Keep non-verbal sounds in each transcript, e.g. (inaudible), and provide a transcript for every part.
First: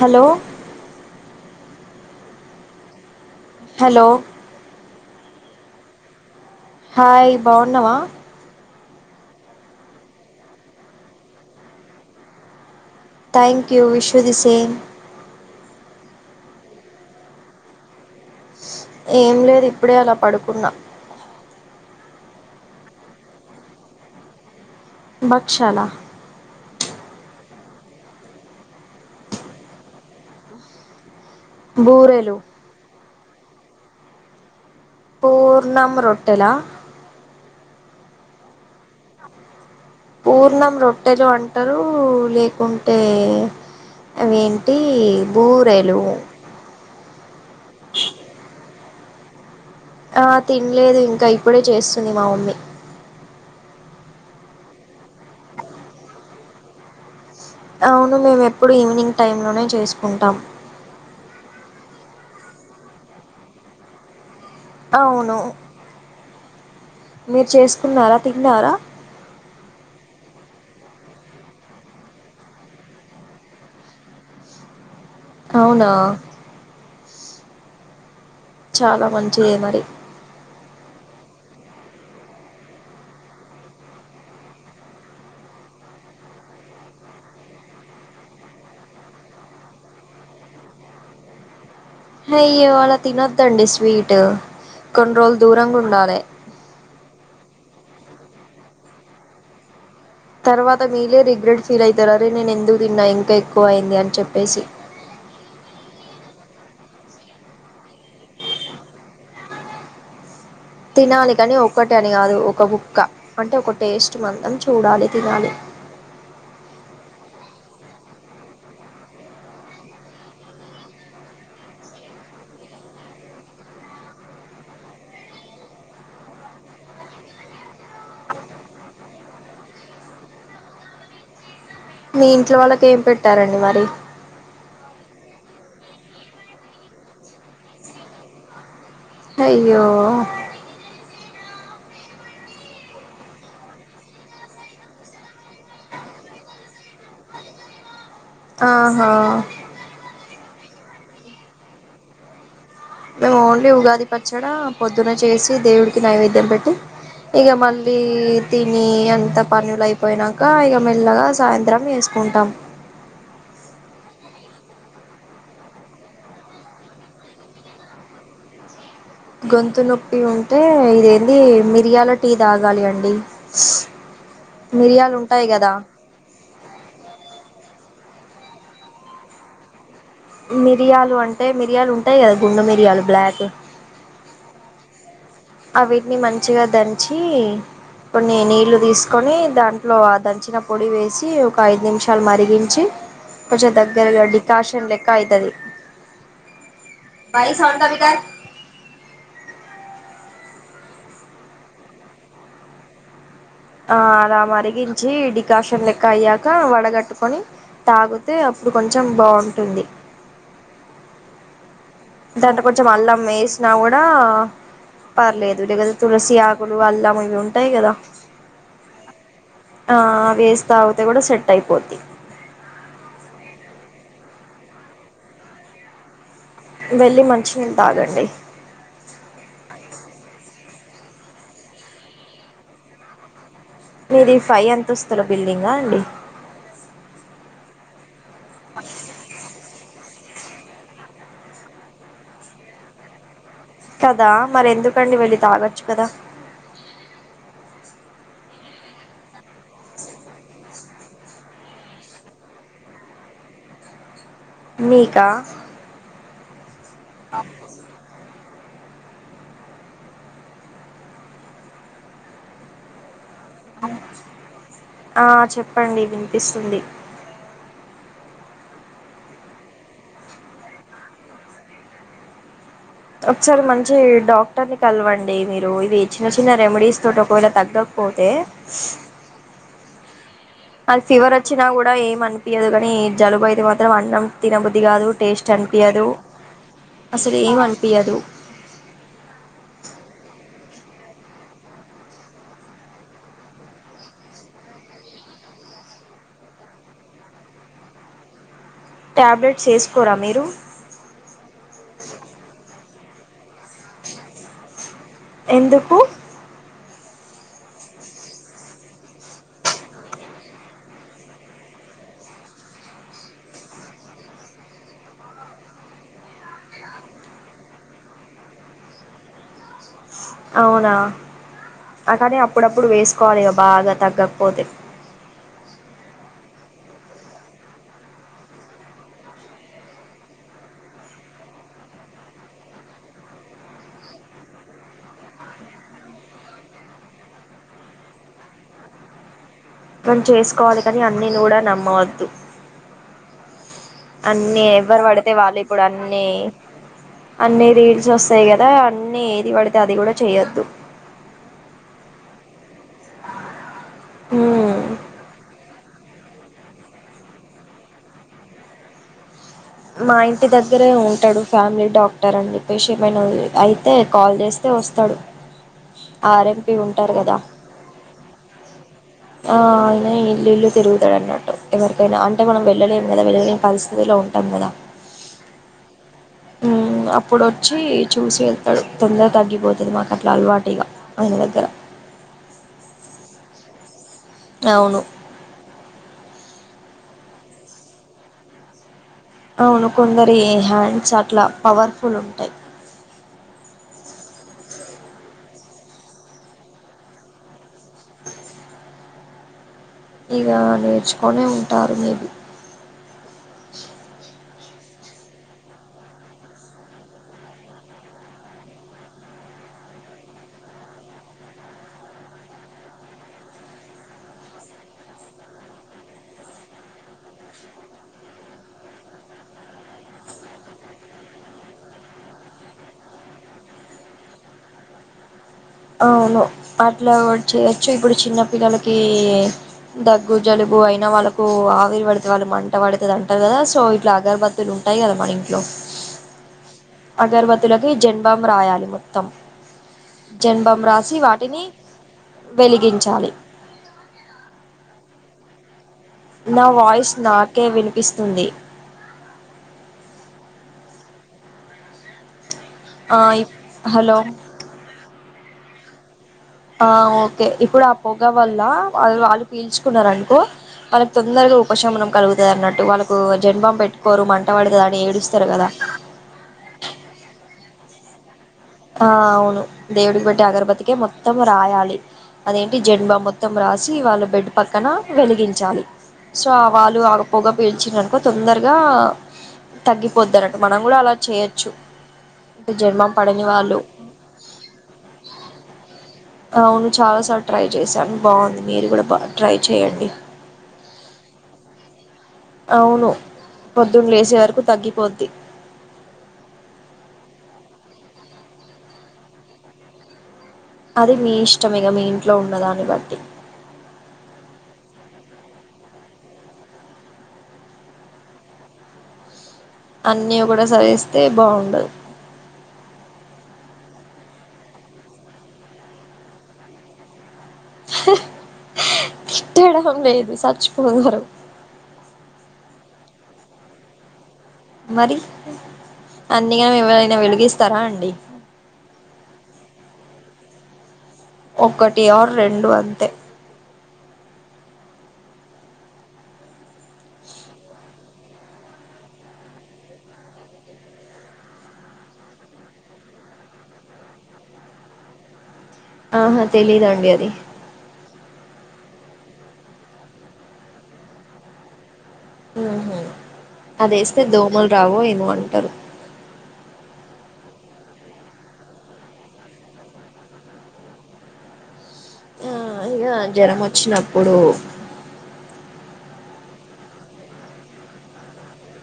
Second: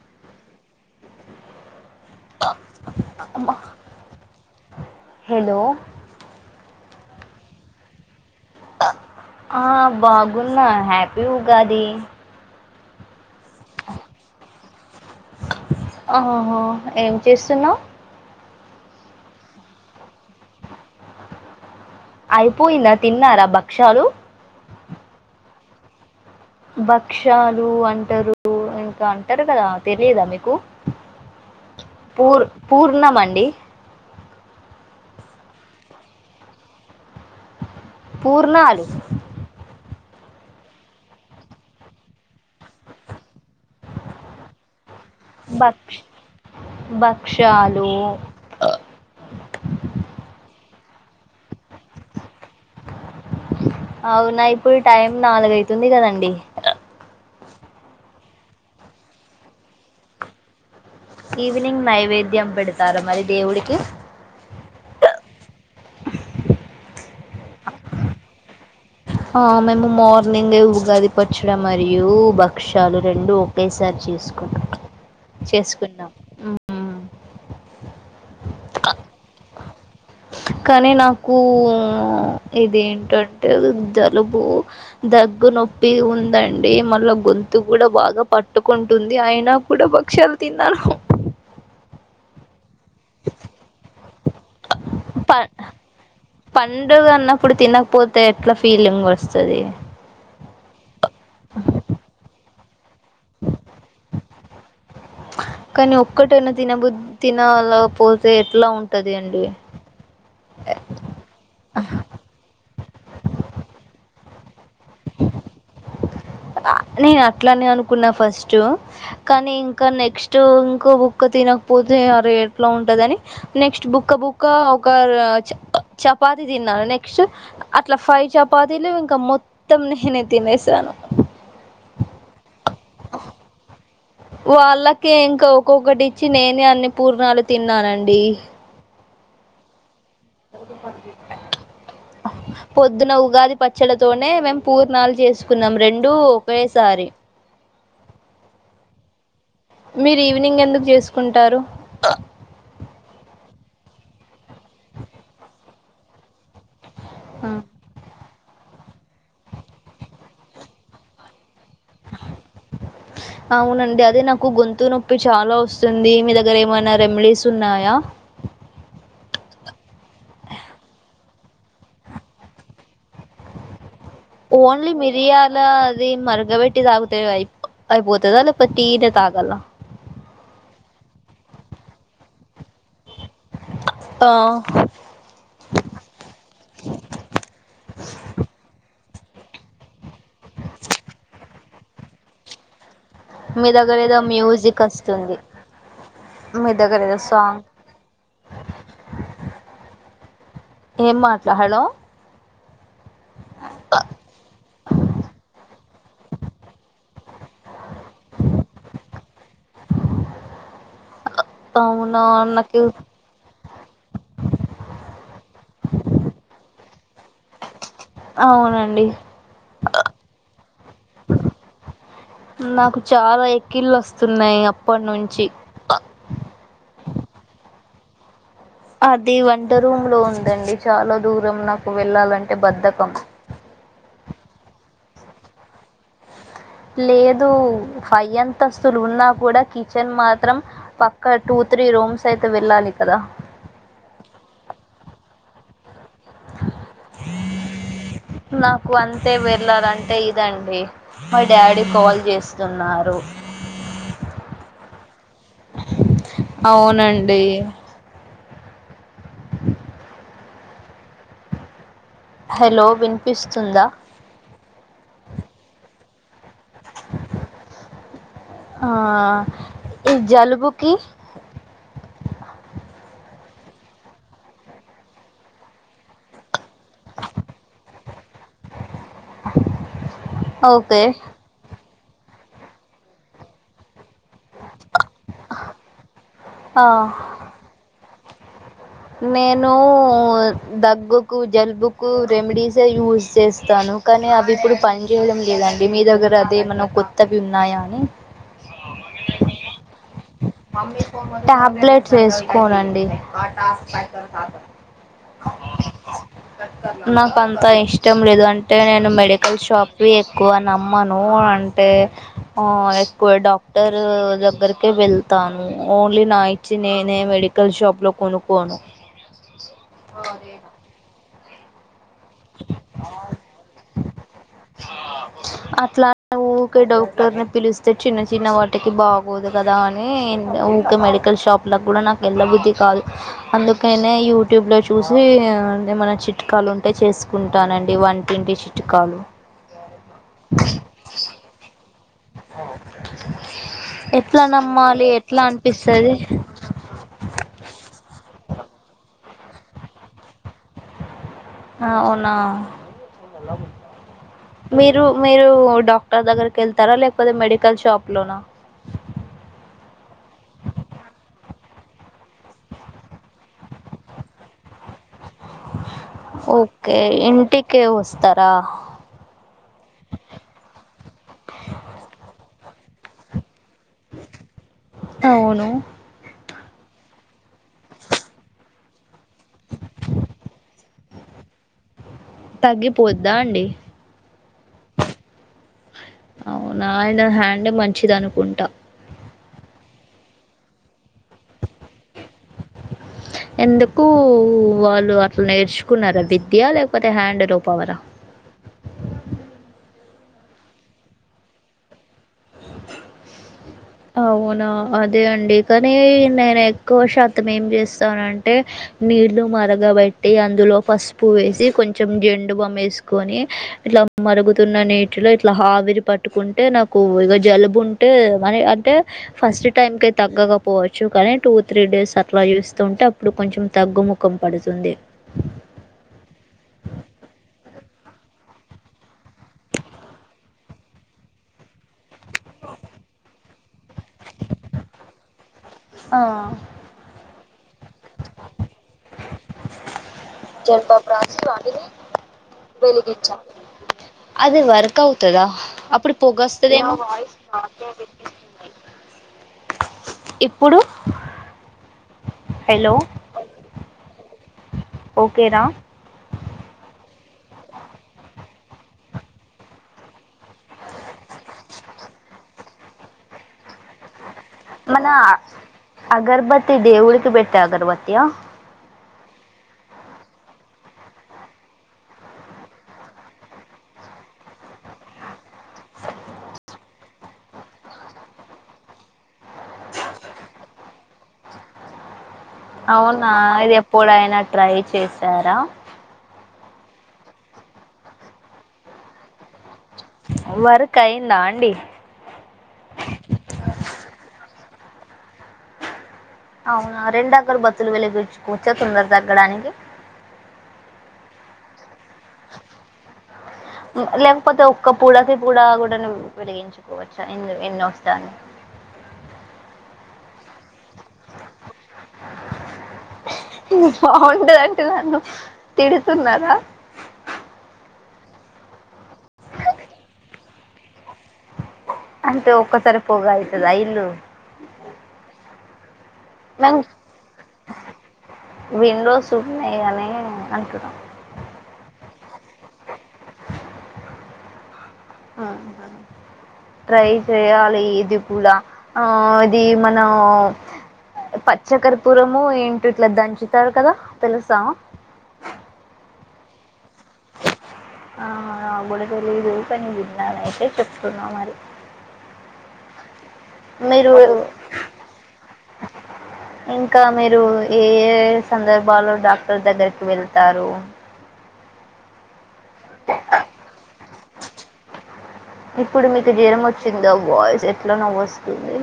Hello ఆహ్ hello hello hi బాగున్నావా ఆ బాగున్నా happy Ugadi thank you wish you the same ఆహహా ఏం చేస్తున్నావ్ ఏం లేదు ఇప్పుడే అలా పడుకున్నా అయిపోయిందా తిన్నారా భక్షలు బక్షలా భక్షలు అంటారు ఇంకా అంటారు కదా తెలియదా మీకు బూరెలు పూర్ పూర్ణ మండి పూర్ణం రొట్టెలా పూర్ణాలు పూర్ణం రొట్టెలు వంటలు లేకుంటే అవేంటి బూరెలు బక్క వృక్షాలు ఆ తినలేదు ఇంకా ఇప్పుడే చేస్తుంది మా మమ్మీ అవునా ఇప్పుడు టైం నాలుగయితుంది కదండి అవును మేము ఎప్పుడు ఈవినింగ్ టైమ్ లోనే చేసుకుంటాం ఈవినింగ్ నైవేద్యం పెడతారుా మరి దేవుడికి అవును మీరు చేసుకున్నారా తిన్నారా మేము మార్నింగ్ ఉగాది పచ్చడి మరియు భక్షలు రెండు ఒకేసారి చేసుకుంటాం అవునా చేసుకున్నాం చాలా మంచియ మరి కానీ నాకు ఇదింటంటే జలుబు దగ్గు నొప్పి ఉందండి మళ్ళా గొంతు కూడా బాగా పట్టుకుంటుంది అయినా కూడా భక్ష్యాలు తిన్నారును హ వా తినదండి స్వీట్ కొంట్రోల్ ప దూరం కొండాలి పోతే ఎట్లా ఫీలింగ్ వస్తుంది తర్వాత మ మీలే రగ్రట్ ఫీల్ అయిారే నేను ఎ ఎందు తిన్నా ఇంకా ఎక్కువ అయింది అని చెప్పేసి కానీ ఒక్కటైనా తినబుద్ తినాల పోతే ఎట్లా ఉంటది అండి ది ఒకటి అని కాదు ఒక బుక్ క్క అంటే ఒక టేస్ట్ మందం చూడాలి తినాలి నేను అట్లానే అనుకున్నా ఫస్ట్ కానీ ఇంకా నెక్స్ట్ ఇంకో బుక్క తినకపోతే అరే ఎట్లా ఉంటందని నెక్స్ట్ బుక్క బుక్క ఒక చ చపాతి తిన్నాను నెక్స్ట్ అట్లా ఫైవ్ చపాతీలు ఇంకా మొత్తం నేనే తినేసాను మీ ఇంట్లో వాళ్ళ ఏం పెట్టారండి మరి వాళ్ళకే ఇంకా ఒక్కొక్కటిచ్చి నేనే అన్ని పూర్ణాలు తిన్నానండి అయ్యో పొద్దున ఉగాది పచ్చడ తోనే మేం పూర్ణాలు చేసుకున్నాం రెండూ ఒకేసారి ఆహా మీరు ఈవినింగ్ ఎందుకు చేసుకుంటారు మేము ఓన్లీ ఉగాది పచ్చడ పొద్దున చేసి దేవుడికి నైవేద్యం పెట్ తే ఇగ మళ్ళీ తిని అంత పనులు అయిపోయినాక ఇగ మెల్లగా సాయంత్రం ఏసుకుంటాం కు గొంతు నొప్పి చాలా వస్తుంది మీ దగ్గర ఏమైనా రెమెడీస్ ఉన్నాయా గొంతు నొప్పి ఉంటే ఇదేంది మిరియాల టీ తాగాలి అండి ఓన్లీ మిరియాలు ఉంటాయి మిరియాల కదా అది మరగబెట్ట తాగుతే ఐప్ అయిపోతదా లేక టీ తో తాగాలా మిరియాలు అంటే మిరియాలు ఉంటాయి కదా గుండు మిరియాలు బ్లా ఆ అ వీటిని మంచిగా దంచి కొన్ని నీళ్లు తీసు కొని దాంట్లో ఆ దంచిన పొడి వేసి ఒక ఐదు నిమిషాలు మరిగించి మీ కొంచం దగ్గర ఏదో దగ్గరగా మ్యూజిక్ డికార్షన్ లెక్క వస్తుంది. ఐతాది మీ దగ్గర ఏదో సాంగ్ ఏం మాట్లా హలో ఆ అలా మరిగించి డికాషన్ లెక్క అయ్యాక వడగట్టుకొని తాగుతే అప్పుడు కొంచెం బావుం ఉంటుంది అవునా దాంట్లో నాకు కొంచెం అల్లం వేస్ నా కూడా పర్లేదు లే కదా తులసి ఆకులు అల్లం ఇవి ఉంటాయి కదా అవునండి తాగుతే కూడా సెట్ అయిపోద్ది నాకు చాలా ఎక్కిళ్ళొస్తున్నాయి అప్పటి నుంచి వెళ్ళి మంచినీళ్లు తాగండి అది వంట రూమ్ లో ఉందండి చాలా దూరం నాకు వెళ్ళాలంటే బద్ధకం మీది ఫై అంతస్ధుల బిల్డింగా అండి లేదు ఫై అంతస్తులు ఉన్నా కూడా కిచ్ న్ మాత్రం పక్కా టూ త్రీ రూమ్స్ అయితే వెళ్ళాలి కదా కదా మరి ఎందుకండి వెళ్ళి తాగ అచ్చు కద నాకు అంతే వెళ్ళాలంటే ఇదండి మా డాడీ కాల్ చేస్తున్నారు మీకా అవునండి హలో విం ఆ చెప్పండి వి ఇస్తుంది ఆ ఈ జలుబుకిీ ఒకసారి మంచి డాక్టర్ ని కలవండి మీరు ఇది చిన్న చిన్న రెమెడీస్ తోటి ఒకవేళ తగ్గకపోతే అది ఓకే ఫీవర్ వచ్చినా కూడా ఏం మనిపిించదు కాగాని జలుబ అతే మాత్రం అన్నం తినబుద్ధి కాదు టేస్ట్ అనిపింయదు ఆ అసలు ఏమి అనిపింయాదు నేను దగ్గుకు జలుబుకు రెమెడీసే యూస్ చేస్తాను కానీ అవి ఇప్పుడు పనిచేయడం లేదండి మీ దగ్గర అదేమన్నా కొత్తవి ఉన్నాయా అని టాబ్లెట్స్ వేసుకోరా మీరు టాబ్లెట్స్ వేసుకోనండి ఎందుకు నాకు అంత ఇష్టం లేదు అంటే నేను మెడికల్ షాప్వి ఎక్కువ నమ్మాను అంటే ఎక్కువ డాక్టర్ దగ్గరికి వెళ్ ళ్తాను ఓన్లీ నా ఇచ్చి నేనే మెడికల్ షాప్ లో కొనుక్కోను అవునా అ కానే అప్పుడప్పుడు వేసుకోవాలి బాగా తగ్గకపోతే ఒకే డాక్టర్ని పిలిస్తే చిన్న చిన్న వాటికి బాగోదు కదా అని ఒకే మెడికల్ షాప్లో కూడా నాకు వెళ్ళ బుద్ధి కాదు అందుకనే యూట్యూబ్లో చూసి ఏమైనా చిట్కాలు ఉంటే చేస్త చట్టుకుంటానండి వంటింటి చిట్కాలు మనం చేసుకోవాలి కాని అన్ని కూడా నమ్మావొద్దు ఎట్లా అన్నిీ ఎవ్వరు నమ్మాలి పడితే ఎట్లా వాళ్ళు ఇప్పుడు అనిపిస్తది అన్నిీ అన్నిీ రీల్స్ వస్తాయి కదా అ నిన్న ఏది పడితే అది కూడా చెయ్యొద్దు మొన్న హ్మ్ మీరు మీ మీరు డాక్టర్ దగ్గరకి వెళ్తారా లేకపోతే మెడికల్ షాప్ లోనా మా ఇంటి దగ్గరే ఉంటాడు ఫ్యామిలీ డాక్టర్ అని చెప్పేసిమైనా అయితే కాల్ చేస్తే వస్తాడు ఆర్ఎంపి ఓకే ఉంటారు కదా ఇంటికే వస్తారా ఆ అయిన ఇల్ ఇల్ తెరుగు టు ఎవరికీ అయిన అంటేం (inaudible) పరిస్థితిలో ఉంటుంది కదా అవును అప్పుడొచ్చి చూసి వెళ్తాడు తొందరగా తగ్గిపోతుంది మాకు అట్లా అలవాటుగా ఆయన దగ్గర తగ్గిపోద్దా అండి అవును అవునా ఆయన హ్యాడ్ మంచిది అనుకుంటా అవును కొందరి హ్యాండ్స్ అట్లా పవర్ఫుల్ ఉంటాయి ఎందుకు వాళ్ళు అట్లా నేర్చుకున్నారా విద్య లేకపోతే హ్యాండ్ లో పవరా ఇక నేర్చుకొనే ఉంటారు మేబి అవును ఆ అదే అండి కానీ నేను ఎక్కువ శాతం ఏం చేస్తానంటే నీళ్లు మరగబెట్టి అందులో పసుపు వేసి కొంచెం జెండుబమ్ వేసుకొని ఇట్లా మరుగుతున్న నీటిలో ఇట్లా ఆవిరి పట్టుకుంటే నాకు క్కువ ఇగా జలుబు ఉంటే మ అంటే ఫస్ట్ టైంకి తగ్గక పోవచ్చు కానీ టూ త్రీ డేస్ అట్లా చేస్తుూ ఉంటే అప్పుడు కొంచెం తగ్గుముఖం పడుతుంది అవును అట్లా చేయచ్చు ఇప్పుడు చిన్న పిల్లలకి దగ్గు జలుబు అయినా వాళ్ళకు ఆవిరి పడితే వాళ్ళు మంట పడుతుది అంటారు కదా సో ఇట్లా అగర్బత్తులు ఉంటాయి కదా మన ఇం ఆ అగర్వద్ తలకి జన్దుబొంబ్ రాయాలి మొత్తం (unintelligible) జెంబాం రాసి వాటిని వెలిగించాలి అది వర్క్ త్తదా నా ఇప్పుడుపుగస్తదేమో వాయిస్ నాకే వినిపిస్తుంది ఇప్పు ఇప్పుడు హలో ఆ ఇ హలో ఓకేనాా ఆ ఓకే ఇప్పుడు ఆ పొగ వల్ల వా వాళ్ళు పీల్చుకున్నారు అనుకో వాళ్ళకి తొందరగా ఉపశమనం కలుగుత అన్నట్టు వాళ్ళకు జంబామ్ పెట్టుకోరు మంట పడుతుంది అని మన ఏడుస్తారు కదా అగర్బత్తి దేవుడికి పెట్టే అగర్బత్తి య ఆ అవును దేవుడికి పెట్టి అగరబతికే మొత్తం రాయాలి అదేంటి జన్దూబాంబ్ మొత్తం రాసి వాళ్ళ బెడ్ పక్కన వెలిగించాలి సో వాళ్ళు ఆ పొగ పీల్చిరనుకో తొందరగా తగ్గిపోద్ద అన్నట్టు మనం కూడా అలా చేయచ్చు జన్మా పడ ఆ ఇది ఎప్పుడైనా ట్రై చేశారా అవును చాలా సార్లు ట్రై చేశాను బాగుంది మీరు కూడా బా ట్రై చేయండి వర్క్ అయిందా అండి అవును పొద్దున్న లేసే వరకు తగ్గి పొద్ది అవునా రెండ అగరు బత్తులు వెలిగచుకో చేతులు నొప్పి తగ్గడానికి అది మీ ఇష్టమేగా మీన్ లేెంపోతే ఒక పడకి కూడాూ కూడా వెలిగించుకోవచ్చా ఎ ఎన్నో వస్తాన్ని అన్నీ కూడా సరిస్తే బాగుండదు బాగుంటదంటే నన్ను తిడుతున్నారా తిట్టడం లేదు చచ్చిపోన్నారురు అంటే ఒక్కసారి పోగా అయితుదా ఇల్లు మరి మ అందుకని ఎవరైనా వెలిగిస్తారా అండి విండోస్ ఉన్నాయ్ అని కదా ఒకటి ఆర్ రెండు అంతే ట్రై చేయాలి ఇది కూడా ఆ ఇది మనం పచ్చ కర్పూరము ఏంటో ఇట్లా దంచుతారు కదా తెలుసా ఆహా తెలిదండి అది ఆ కూడా తెలిదు పని జిందని అయితేతే చెప్పుకున్నా మరి హ్మ్ హు అది మీరు వేస్తే దోమలు రావ ఏమో అంటారు ఇంకా మీరు ఏ ఏ సందర్భాలో డాక్టర్ దగ్గరకి వెళ్తారు ఆ ఇక జ్వరం వచ్చినాప్ కుడు ఇప్పుడు మీకు జీరం వచ్చిందో వాయిస్ ఎట్లా నవ్వు వస్తుంది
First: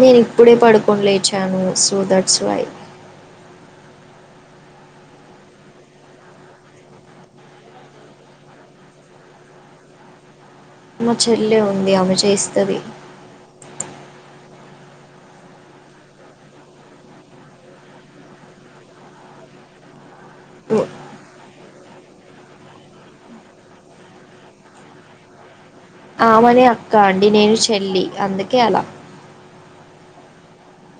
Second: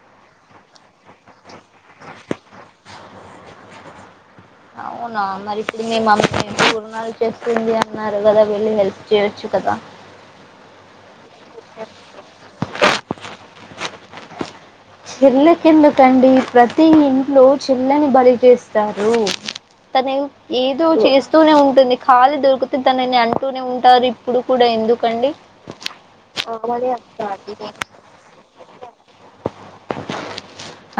నేను ఇప్పుడే పడుకొని లేచాను సో దట్స్ వై అవునా మరి ఇప్పుడు మీ మ అమ్మ ఏ గుణాలు చేస్తుంది అన్నారు కదా వెళ్ళి హెల్ప్ చేయొచ్చు కదా మా చెల్లె ఉంది ఆమె చేస్తది చెల్ల కిందకండి ప్రతి ఇంట్లో చెల్లని బలి చేస్తారు తన ఏదో చేస్తూనే ఉంటుంది ఖాళీ దొరికితే తనని అంటూనే ఉంటారు ఇప్పుడు కూడా ఎందుకండి ఆమనే అక్క అండి నేను చెల్లి అందుకే అలా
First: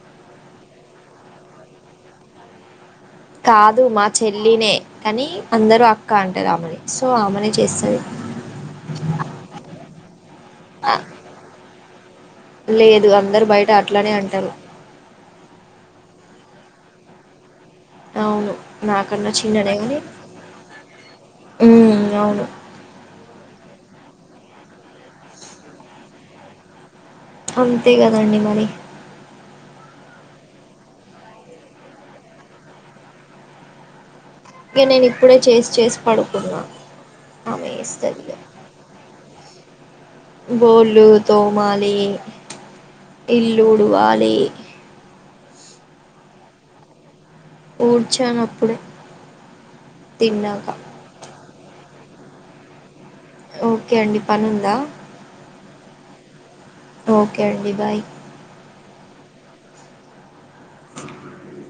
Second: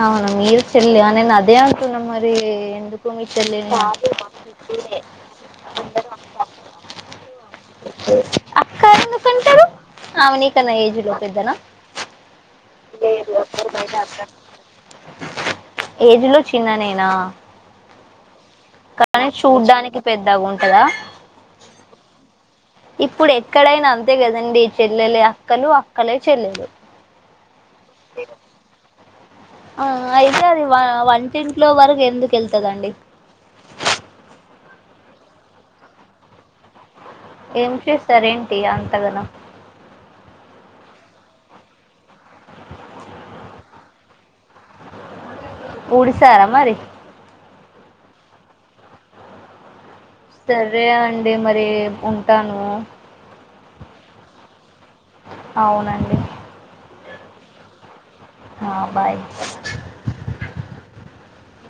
అవున మీరు చెల్లి నేన్ అదే అంటు నమ్ మరి ఎందుకు మీ చెల్లిని కాదు మా చెల్లినే కానీ అందరూ అక్క అంటారు ఆమని సో ఆమెని చేస్తది అక్క ఎందుకంటారు ఆమె నీకన్నా ఆ ఏజ్ లో పెద్దనా లేదు అందరు అట్లానే అంటారు ఏజ్ లో చిన్ననే న్నా అవును చిన్నదే అండి పెద్దగా ఉంటదా మ్మ్ అవును ఇప్పుడు ఎక్కడైనా అంతే కదండి చెల్లెలే అక్కలు అక్కలే చెల్లెలు అంతే కదండి మరి ఆ అయితే ఆ అది వంటింట్లో వరకు ఎందుకు వెళ్తుందిండి ఇంక నేను ఇప్పుడే చేసి చేసి పడుకున్నా ఆమె ఏం చేస్తది చేస్తార ఏంటి అంతగాన గోళ్ళ తోమాలి ఇల్లు ఉడ్వలి ఊడిసారా మరి ఊడ్చాను అప్పుడే తిన్నాక సరే అండి, మరి ఉన్ టాను. ఓకే అండి, పనుందా? అవునండి. ఓకే అండి, బాయ్. ఆ బాయ్. (inaudible)